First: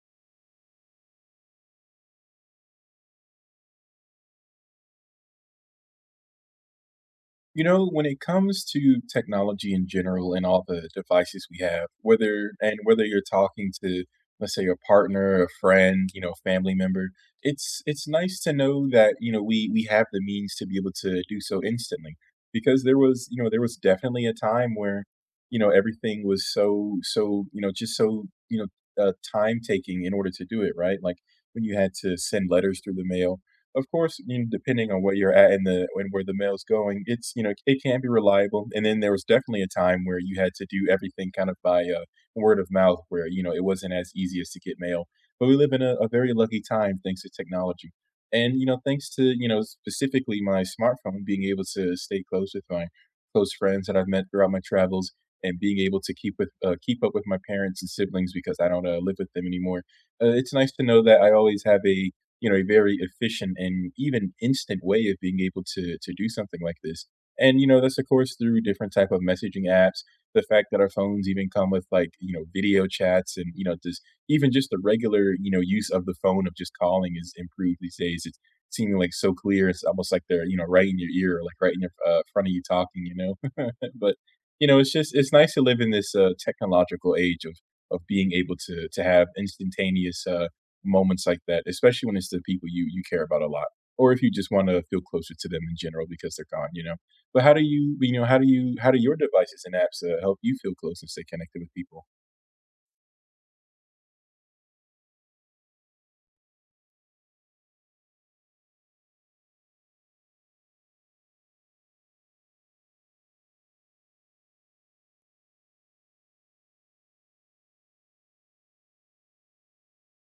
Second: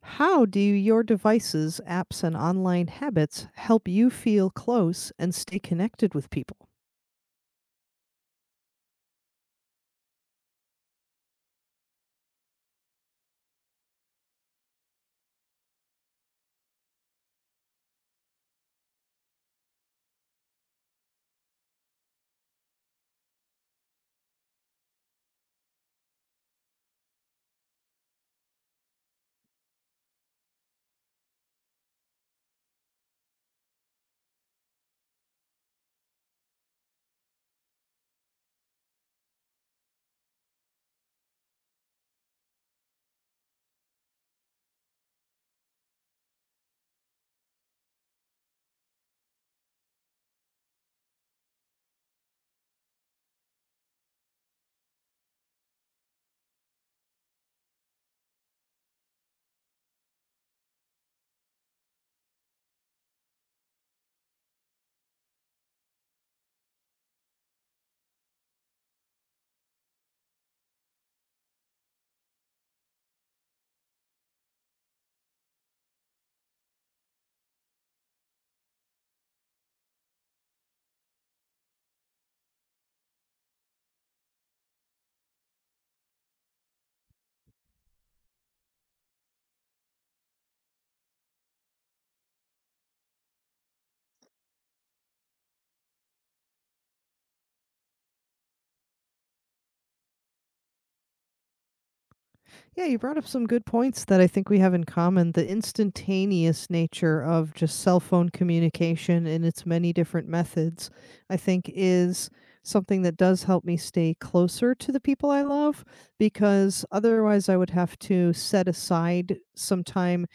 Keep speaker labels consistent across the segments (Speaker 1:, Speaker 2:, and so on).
Speaker 1: How do your devices, apps, and online habits help you feel close and stay connected with people?
Speaker 2: When it comes to technology in general and all the devices we have, whether you're talking to, let's say, a partner, a friend, family member, it's nice to know that, we have the means to be able to do so instantly. Because there was definitely a time where, everything was so so, you know, just so, you know, time taking in order to do it, right? Like when you had to send letters through the mail of course, you know, depending on where you're at and the and where the mail's going, it can be reliable. And then there was definitely a time where you had to do everything kind of by word of mouth, where you know it wasn't as easy as to get mail. But we live in a very lucky time thanks to technology, and thanks to specifically my smartphone being able to stay close with my close friends that I've met throughout my travels, and being able to keep with keep up with my parents and siblings because I don't live with them anymore, it's nice to know that I always have a very efficient and even instant way of being able to do something like this. And you know, that's of course through different type of messaging apps. The fact that our phones even come with like you know video chats and you know just even just the regular you know use of the phone of just calling is improved these days. It's seeming like so clear. It's almost like they're you know right in your ear, or like right in your front of you talking. But, it's just it's nice to live in this, technological age of being able to have instantaneous, moments like that, especially when it's the people you care about a lot, or if you just wanna feel closer to them in general because they're gone, you know? But how do your devices and apps, help you feel close and stay connected with people?
Speaker 1: Yeah, you brought up some good points that I think we have in common. The instantaneous nature of just cell phone communication and its many different methods, I think, is something that does help me stay closer to the people I love because otherwise I would have to set aside some time.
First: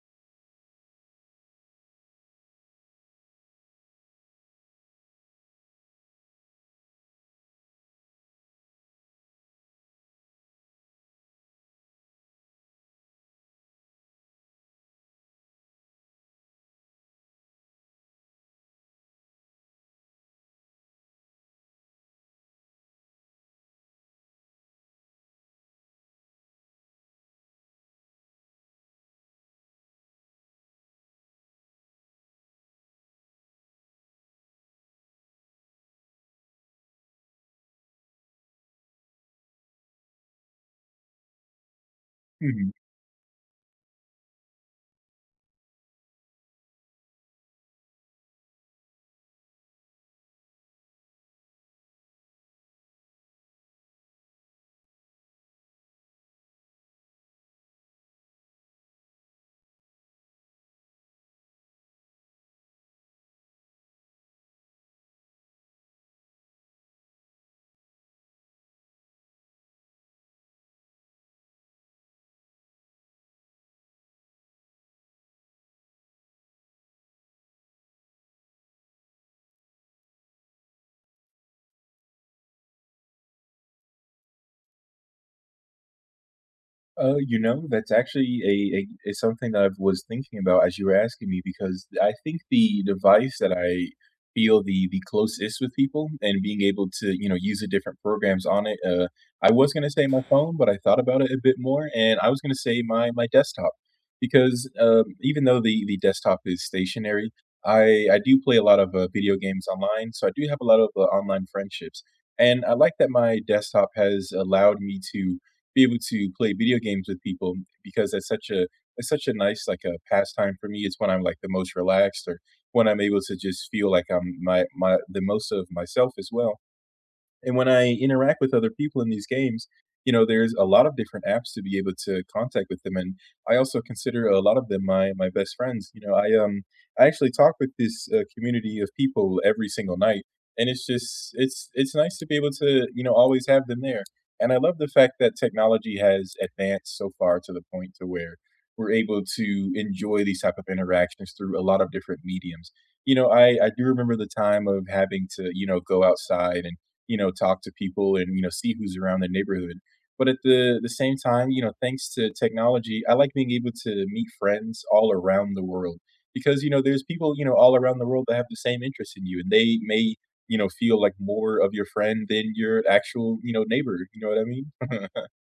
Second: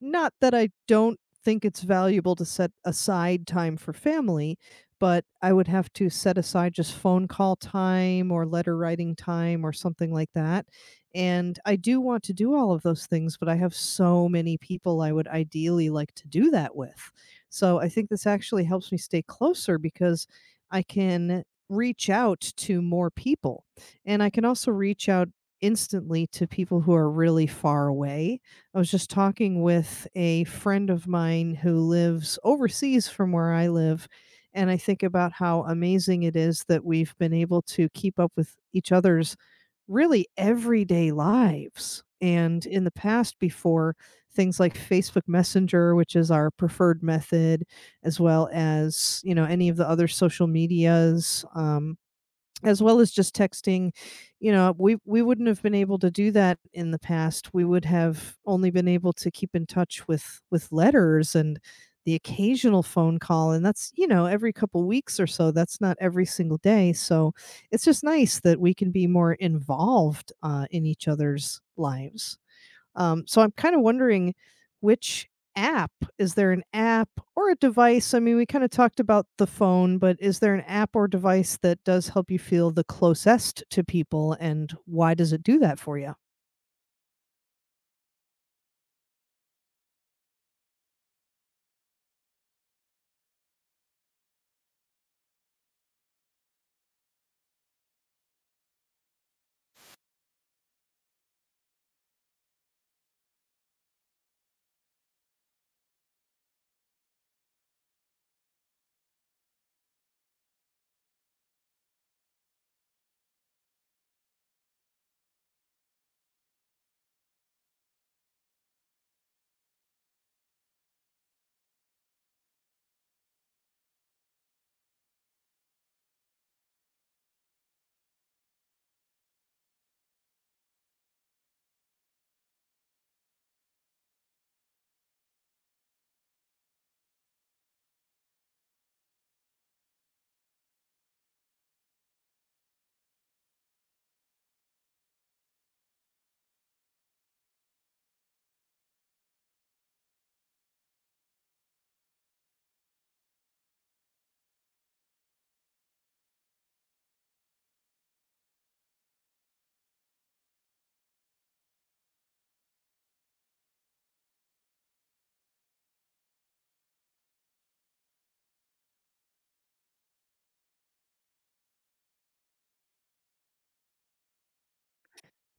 Speaker 1: Not that I don't think it's valuable to set aside time for family, but I would have to set aside just phone call time or letter writing time or something like that, and I do want to do all of those things, but I have so many people I would ideally like to do that with. So I think this actually helps me stay closer because I can reach out to more people. And I can also reach out instantly to people who are really far away. I was just talking with a friend of mine who lives overseas from where I live. And I think about how amazing it is that we've been able to keep up with each other's really everyday lives. And in the past, before things like Facebook Messenger, which is our preferred method, as well as, any of the other social medias, as well as just texting, we wouldn't have been able to do that in the past. We would have only been able to keep in touch with letters and the occasional phone call, and that's, you know, every couple weeks or so. That's not every single day. So it's just nice that we can be more involved in each other's lives. Um, so I'm kind of wondering, which app is there an app or a device? I mean, we kind of talked about the phone, but is there an app or device that does help you feel the closest to people, and why does it do that for you?
Speaker 2: That's actually a it's something that I was thinking about as you were asking me because I think the device that I feel the closest with people and being able to you know use the different programs on it. I was gonna say my phone, but I thought about it a bit more, and I was gonna say my desktop because even though the desktop is stationary, I do play a lot of video games online, so I do have a lot of online friendships, and I like that my desktop has allowed me to be able to play video games with people because that's such a it's such a nice like a pastime for me. It's when I'm like the most relaxed or when I'm able to just feel like I'm my my the most of myself as well. And when I interact with other people in these games, you know, there's a lot of different apps to be able to contact with them, and I also consider a lot of them my best friends. I actually talk with this community of people every single night, and it's just it's nice to be able to you know always have them there. And I love the fact that technology has advanced so far to the point to where we're able to enjoy these type of interactions through a lot of different mediums. You know, I do remember the time of having to you know go outside and you know talk to people and you know see who's around the neighborhood, but at the same time you know thanks to technology I like being able to meet friends all around the world because you know there's people you know all around the world that have the same interest in you and they may you know feel like more of your friend than your actual you know neighbor, you know what I mean?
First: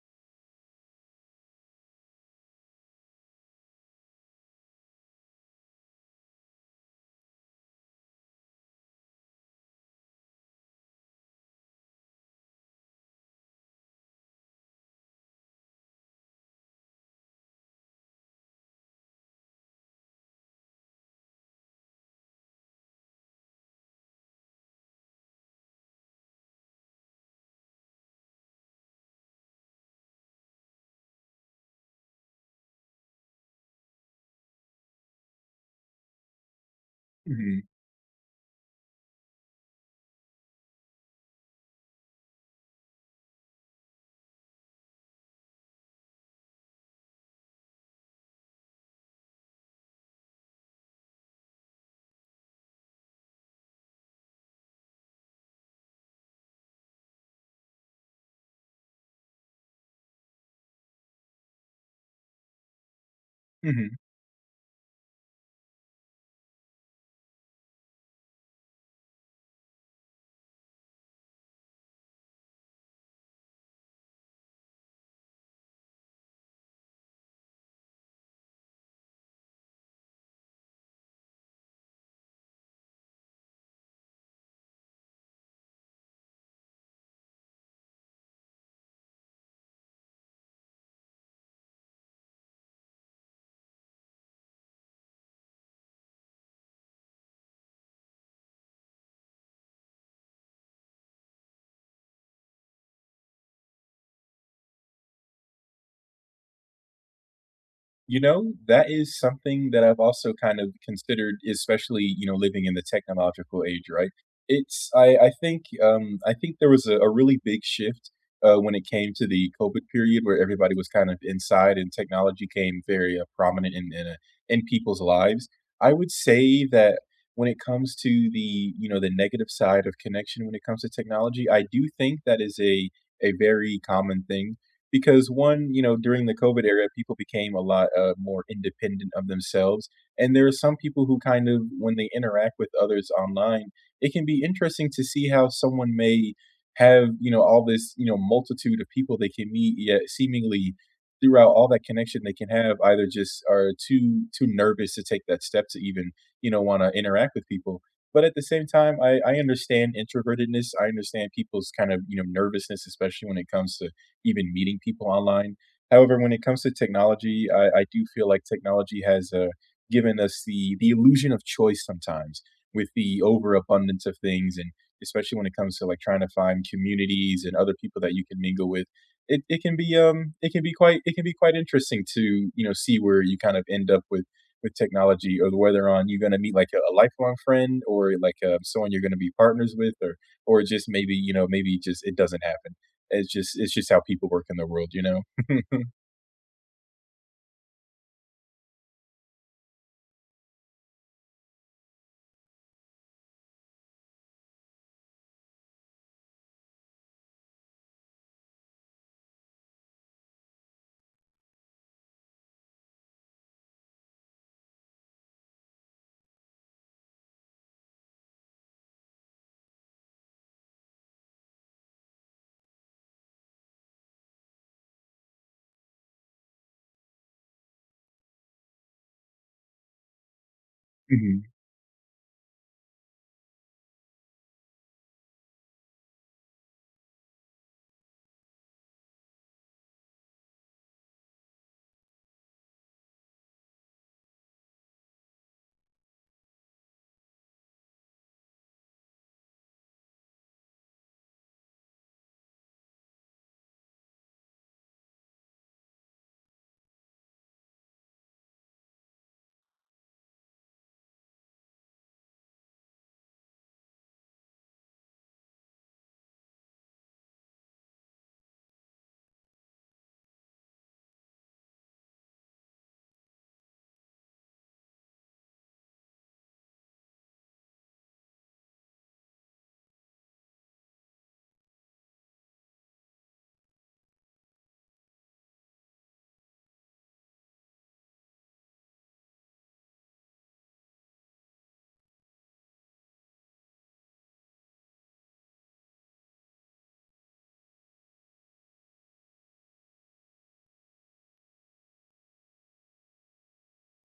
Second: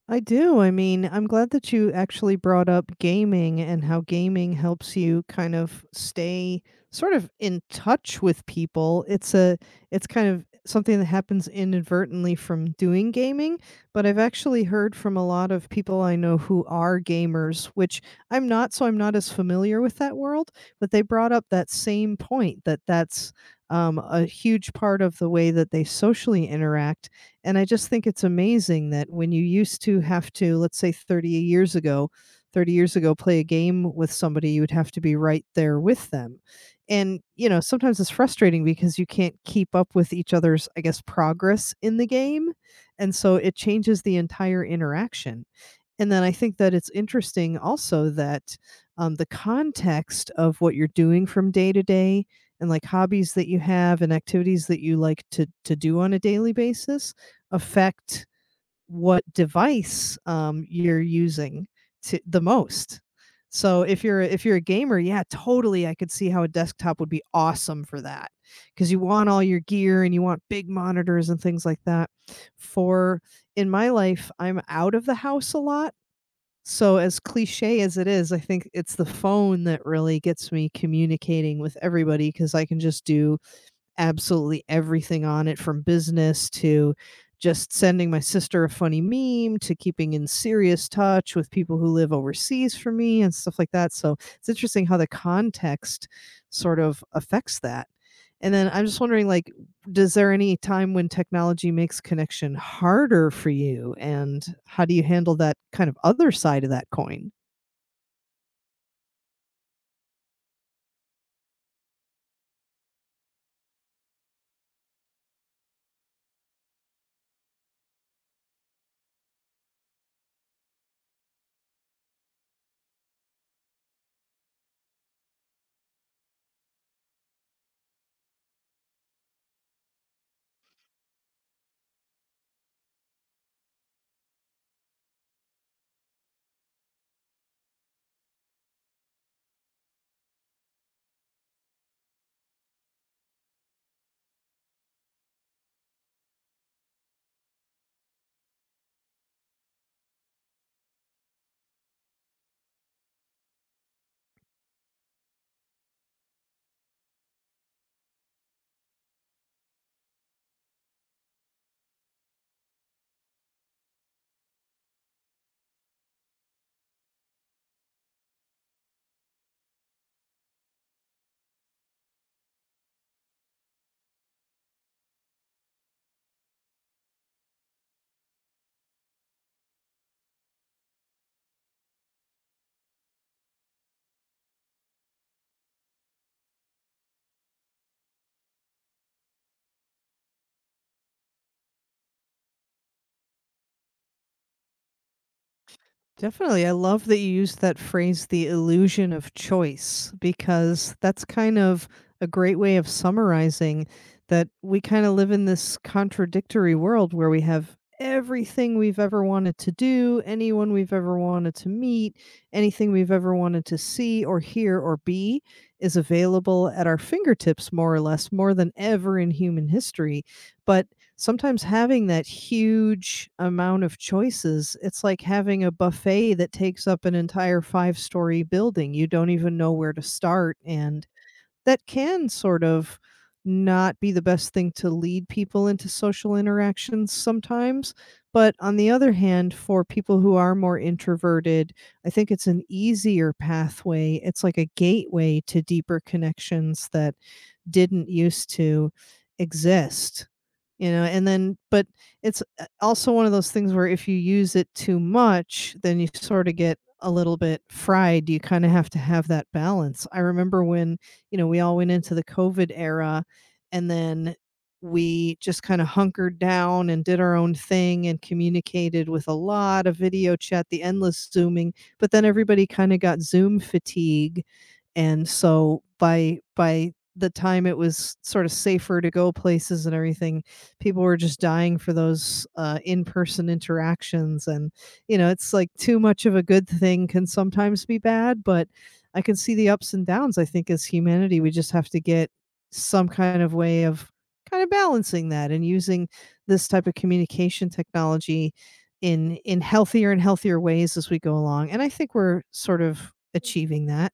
Speaker 1: I do. I mean, I'm glad that you actually brought up gaming and how gaming helps you kind of stay sort of in touch with people. It's kind of something that happens inadvertently from doing gaming, but I've actually heard from a lot of people I know who are gamers, which I'm not, so I'm not as familiar with that world, but they brought up that same point that that's, a huge part of the way that they socially interact. And I just think it's amazing that when you used to have to, let's say, 30 years ago, play a game with somebody, you would have to be right there with them. And, you know, sometimes it's frustrating because you can't keep up with each other's, I guess, progress in the game. And so it changes the entire interaction. And then I think that it's interesting also that, the context of what you're doing from day to day and like hobbies that you have and activities that you like to do on a daily basis affect what device you're using the most.
Speaker 2: Hmm.
Speaker 1: So
Speaker 2: Hmm.
Speaker 1: if you're a gamer, yeah, totally I could see how a desktop would be awesome for that because you want all your gear and you want big monitors and things like that. For In my life, I'm out of the house a lot, so as cliche as it is, I think it's the phone that really gets me communicating with everybody because I can just do absolutely everything on it, from business to just sending my sister a funny meme to keeping in serious touch with people who live overseas for me and stuff like that. So it's interesting how the context sort of affects that. And then I'm just wondering, like, does there any time when technology makes connection harder for you, and how do you handle that kind of other side of that coin?
Speaker 2: You know, that is something that I've also kind of considered, especially, you know, living in the technological age, right? It's I think, I think there was a really big shift, when it came to the COVID period where everybody was kind of inside and technology came very, prominent in in people's lives. I would say that when it comes to the, you know, the negative side of connection when it comes to technology, I do think that is a very common thing because one, you know, during the COVID era, people became a lot more independent of themselves. And there are some people who kind of, when they interact with others online, it can be interesting to see how someone may have, you know, all this, you know, multitude of people they can meet, yet seemingly throughout all that connection they can have, either just are too nervous to take that step to even, you know, want to interact with people. But at the same time, I understand introvertedness. I understand people's kind of, you know, nervousness, especially when it comes to even meeting people online. However, when it comes to technology, I do feel like technology has given us the illusion of choice sometimes with the overabundance of things, and especially when it comes to like trying to find communities and other people that you can mingle with. It can be it can be quite interesting to you know see where you kind of end up with technology or whether on you're going to meet like a lifelong friend or like someone you're going to be partners with or just maybe you know maybe just it doesn't happen, it's just how people work in the world, you know?
Speaker 1: Definitely. I love that you used that phrase, the illusion of choice, because that's kind of a great way of summarizing that we kind of live in this contradictory world where we have everything we've ever wanted to do, anyone we've ever wanted to meet, anything we've ever wanted to see or hear or be is available at our fingertips, more or less, more than ever in human history. But sometimes having that huge amount of choices, it's like having a buffet that takes up an entire five-story building. You don't even know where to start. And
Speaker 2: Mhm.
Speaker 1: that can sort of not be the best thing to lead people into social interactions sometimes. But on the other hand, for people who are more introverted, I think it's an easier pathway. It's like a gateway to deeper connections that didn't used to exist, you know, and then, but it's, also one of those things where if you use it too much, then you sorta get a little bit fried. You kinda have to have that balance. I remember when, you know, we all went into the COVID era, and then we just kinda hunkered down and did our own thing and communicated with a lot of video chat, the endless Zooming, but then everybody kinda got Zoom fatigue, and so by the time it was sorta safer to go places and everything, people were just dying for those in-person interactions. And, you know, it's like too much of a good thing can sometimes be bad, but I can see the ups and downs. I think as humanity we just have to get some kind of way of kind of balancing that and using this type of communication technology in healthier and healthier ways as we go along, and I think we're sort of achieving that.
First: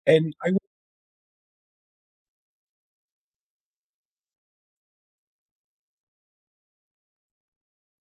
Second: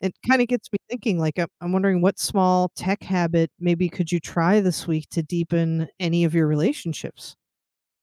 Speaker 1: It
Speaker 2: And
Speaker 1: kinda
Speaker 2: I w
Speaker 1: gets me thinking, like, I'm wondering what small tech habit maybe could you try this week to deepen any of your relationships?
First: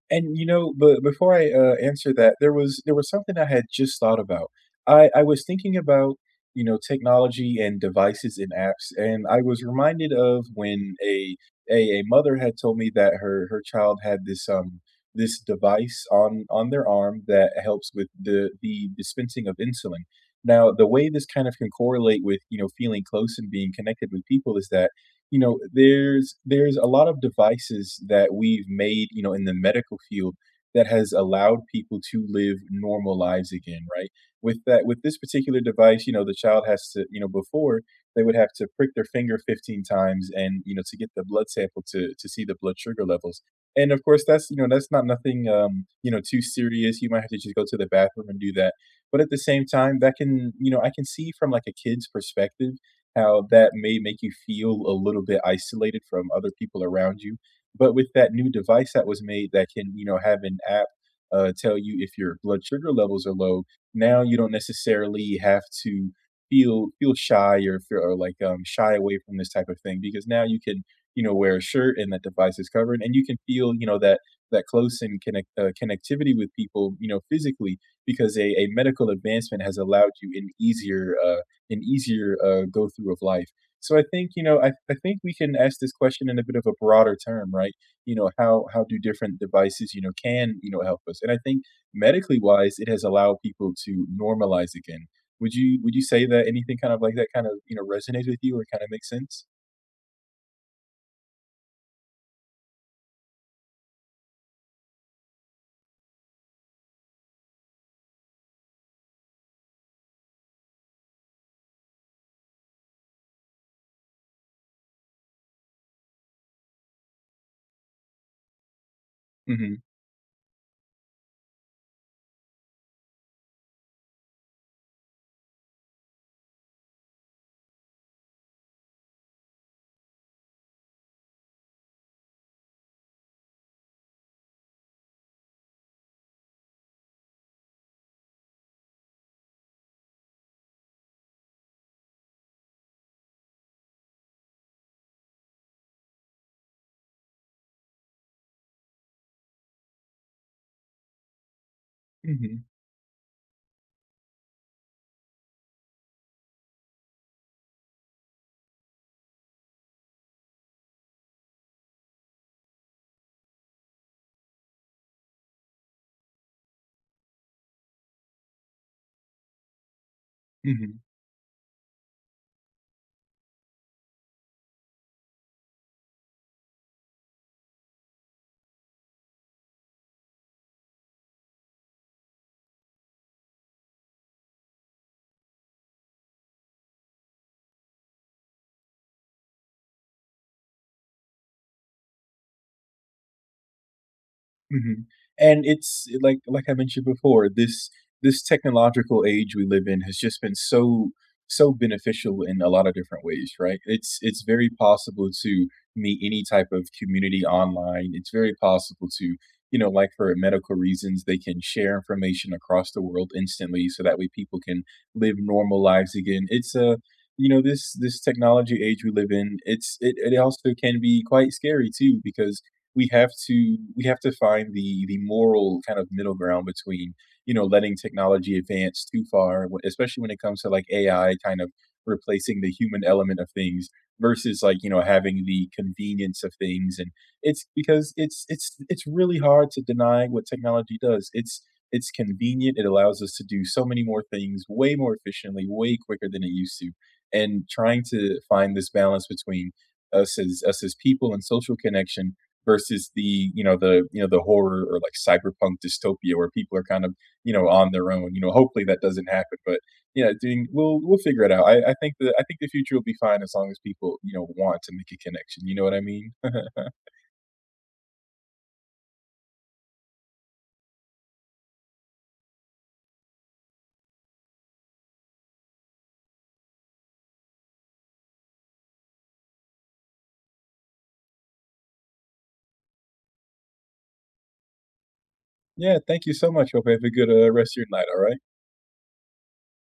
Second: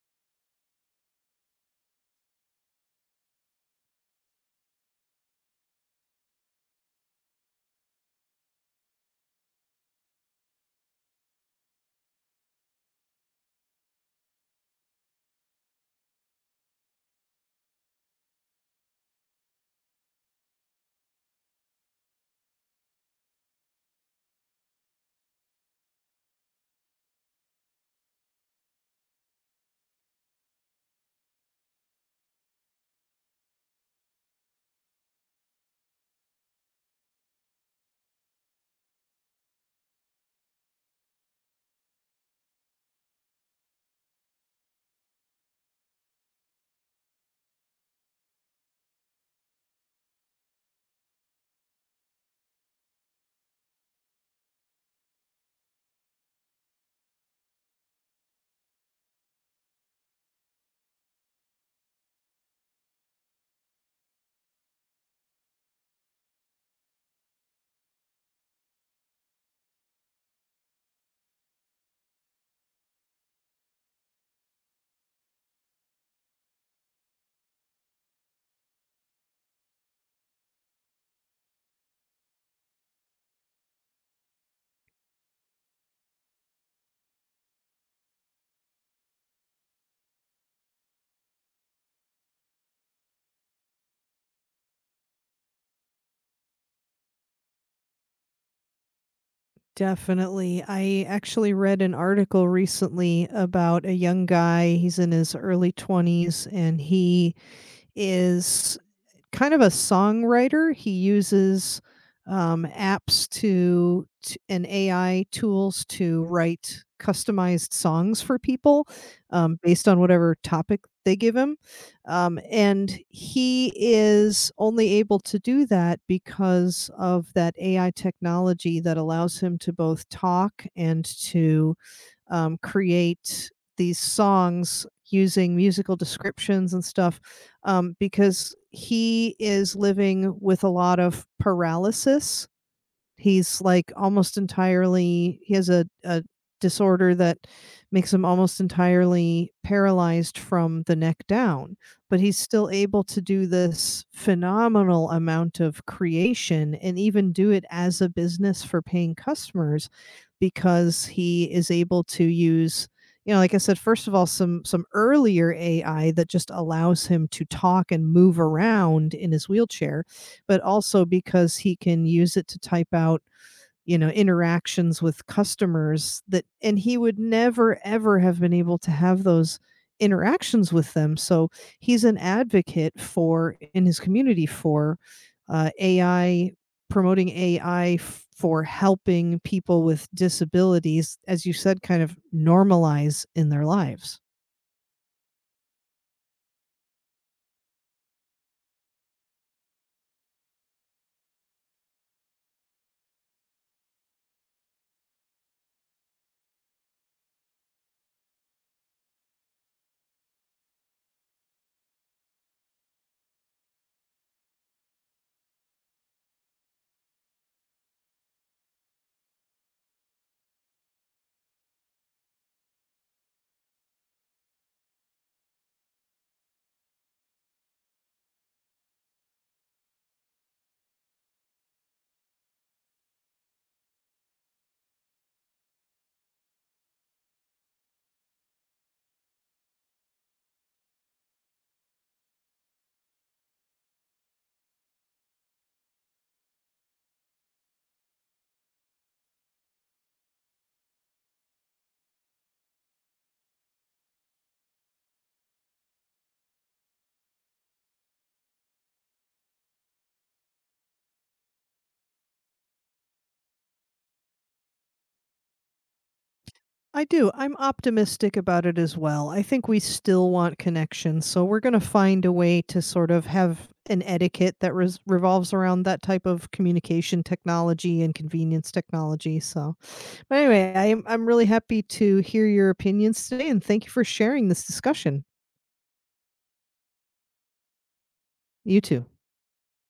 Speaker 2: and, you know, but before I, answer that, there was something I had just thought about. I was thinking about, you know, technology and devices and apps, and I was reminded of when a mother had told me that her child had this, device on their arm that helps with the dispensing of insulin. Now, the way this kind of can correlate with, you know, feeling close and being connected with people is that you know there's a lot of devices that we've made you know in the medical field that has allowed people to live normal lives again, right? with that with this particular device, you know the child has to you know before, they would have to prick their finger 15 times and you know to get the blood sample to see the blood sugar levels, and of course that's you know that's not nothing, you know too serious, you might have to just go to the bathroom and do that. But at the same time that can, you know, I can see from like a kid's perspective how that may make you feel a little bit isolated from other people around you. But with that new device that was made that can, you know, have an app tell you if your blood sugar levels are low, now you don't necessarily have to feel shy or feel or like shy away from this type of thing because now you can, you know, wear a shirt and that device is covered, and you can feel, you know, that that close and connect, connectivity with people, you know, physically, because a medical advancement has allowed you an easier go through of life. So I think you know I think we can ask this question in a bit of a broader term, right? You know how do different devices you know can you know help us? And I think medically wise, it has allowed people to normalize again. Would you say that anything kind of like that kind of you know resonates with you or kind of makes sense?
Speaker 1: Definitely. I actually read an article recently about a young guy. He's in his early 20s, and he is kind of a songwriter. He uses apps to and AI tools to write customized songs for people,
Speaker 2: Hmm.
Speaker 1: based on whatever topic they give him. And he is only able to do that because of that AI technology that allows him to both talk and to create these songs using musical descriptions and stuff, because he is living with a lot of paralysis. He's like almost entirely, he has a disorder that makes him almost entirely paralyzed from the neck down, but he's
Speaker 2: Hmm.
Speaker 1: still able to do this phenomenal amount of creation and even do it as a business for paying customers because he is able to use, you know, like I said, first of all, some earlier AI that just allows him to talk and move around in his wheelchair, but
Speaker 2: Hmm.
Speaker 1: also because he can use it to type out, you know, interactions with customers, that, and he would never ever have been able to have those interactions with them. So he's an advocate for, in his community, for AI, promoting AI for helping people with disabilities, as you said, kind of normalize in their lives.
Speaker 2: Mhm, and it's like I mentioned before, this technological age we live in has just been so beneficial in a lot of different ways, right? It's very possible to meet any type of community online. It's very possible to, you know, like for medical reasons, they can share information across the world instantly so that way people can live normal lives again. It's a you know, this technology age we live in, it also can be quite scary too because we have to find the moral kind of middle ground between you know letting technology advance too far, especially when it comes to like AI kind of replacing the human element of things versus like you know having the convenience of things, and it's because it's really hard to deny what technology does. It's convenient, it allows us to do so many more things way more efficiently, way quicker than it used to, and trying to find this balance between us as people and social connection versus the you know the you know the horror or like cyberpunk dystopia where people are kind of you know on their own, you know, hopefully that doesn't happen. But yeah, doing we'll figure it out. I think the future will be fine as long as people you know want to make a connection, you know what I mean?
Speaker 1: I do. I'm optimistic about it as well. I think we still want connection, so we're going to find a way to sort of have an etiquette that revolves around that type of communication technology and convenience technology. So, but anyway, I'm really happy to hear your opinions today, and thank you for sharing this discussion.
Speaker 2: Yeah, thank you so much, hope you have a good, rest of your night, all right?
Speaker 1: You too.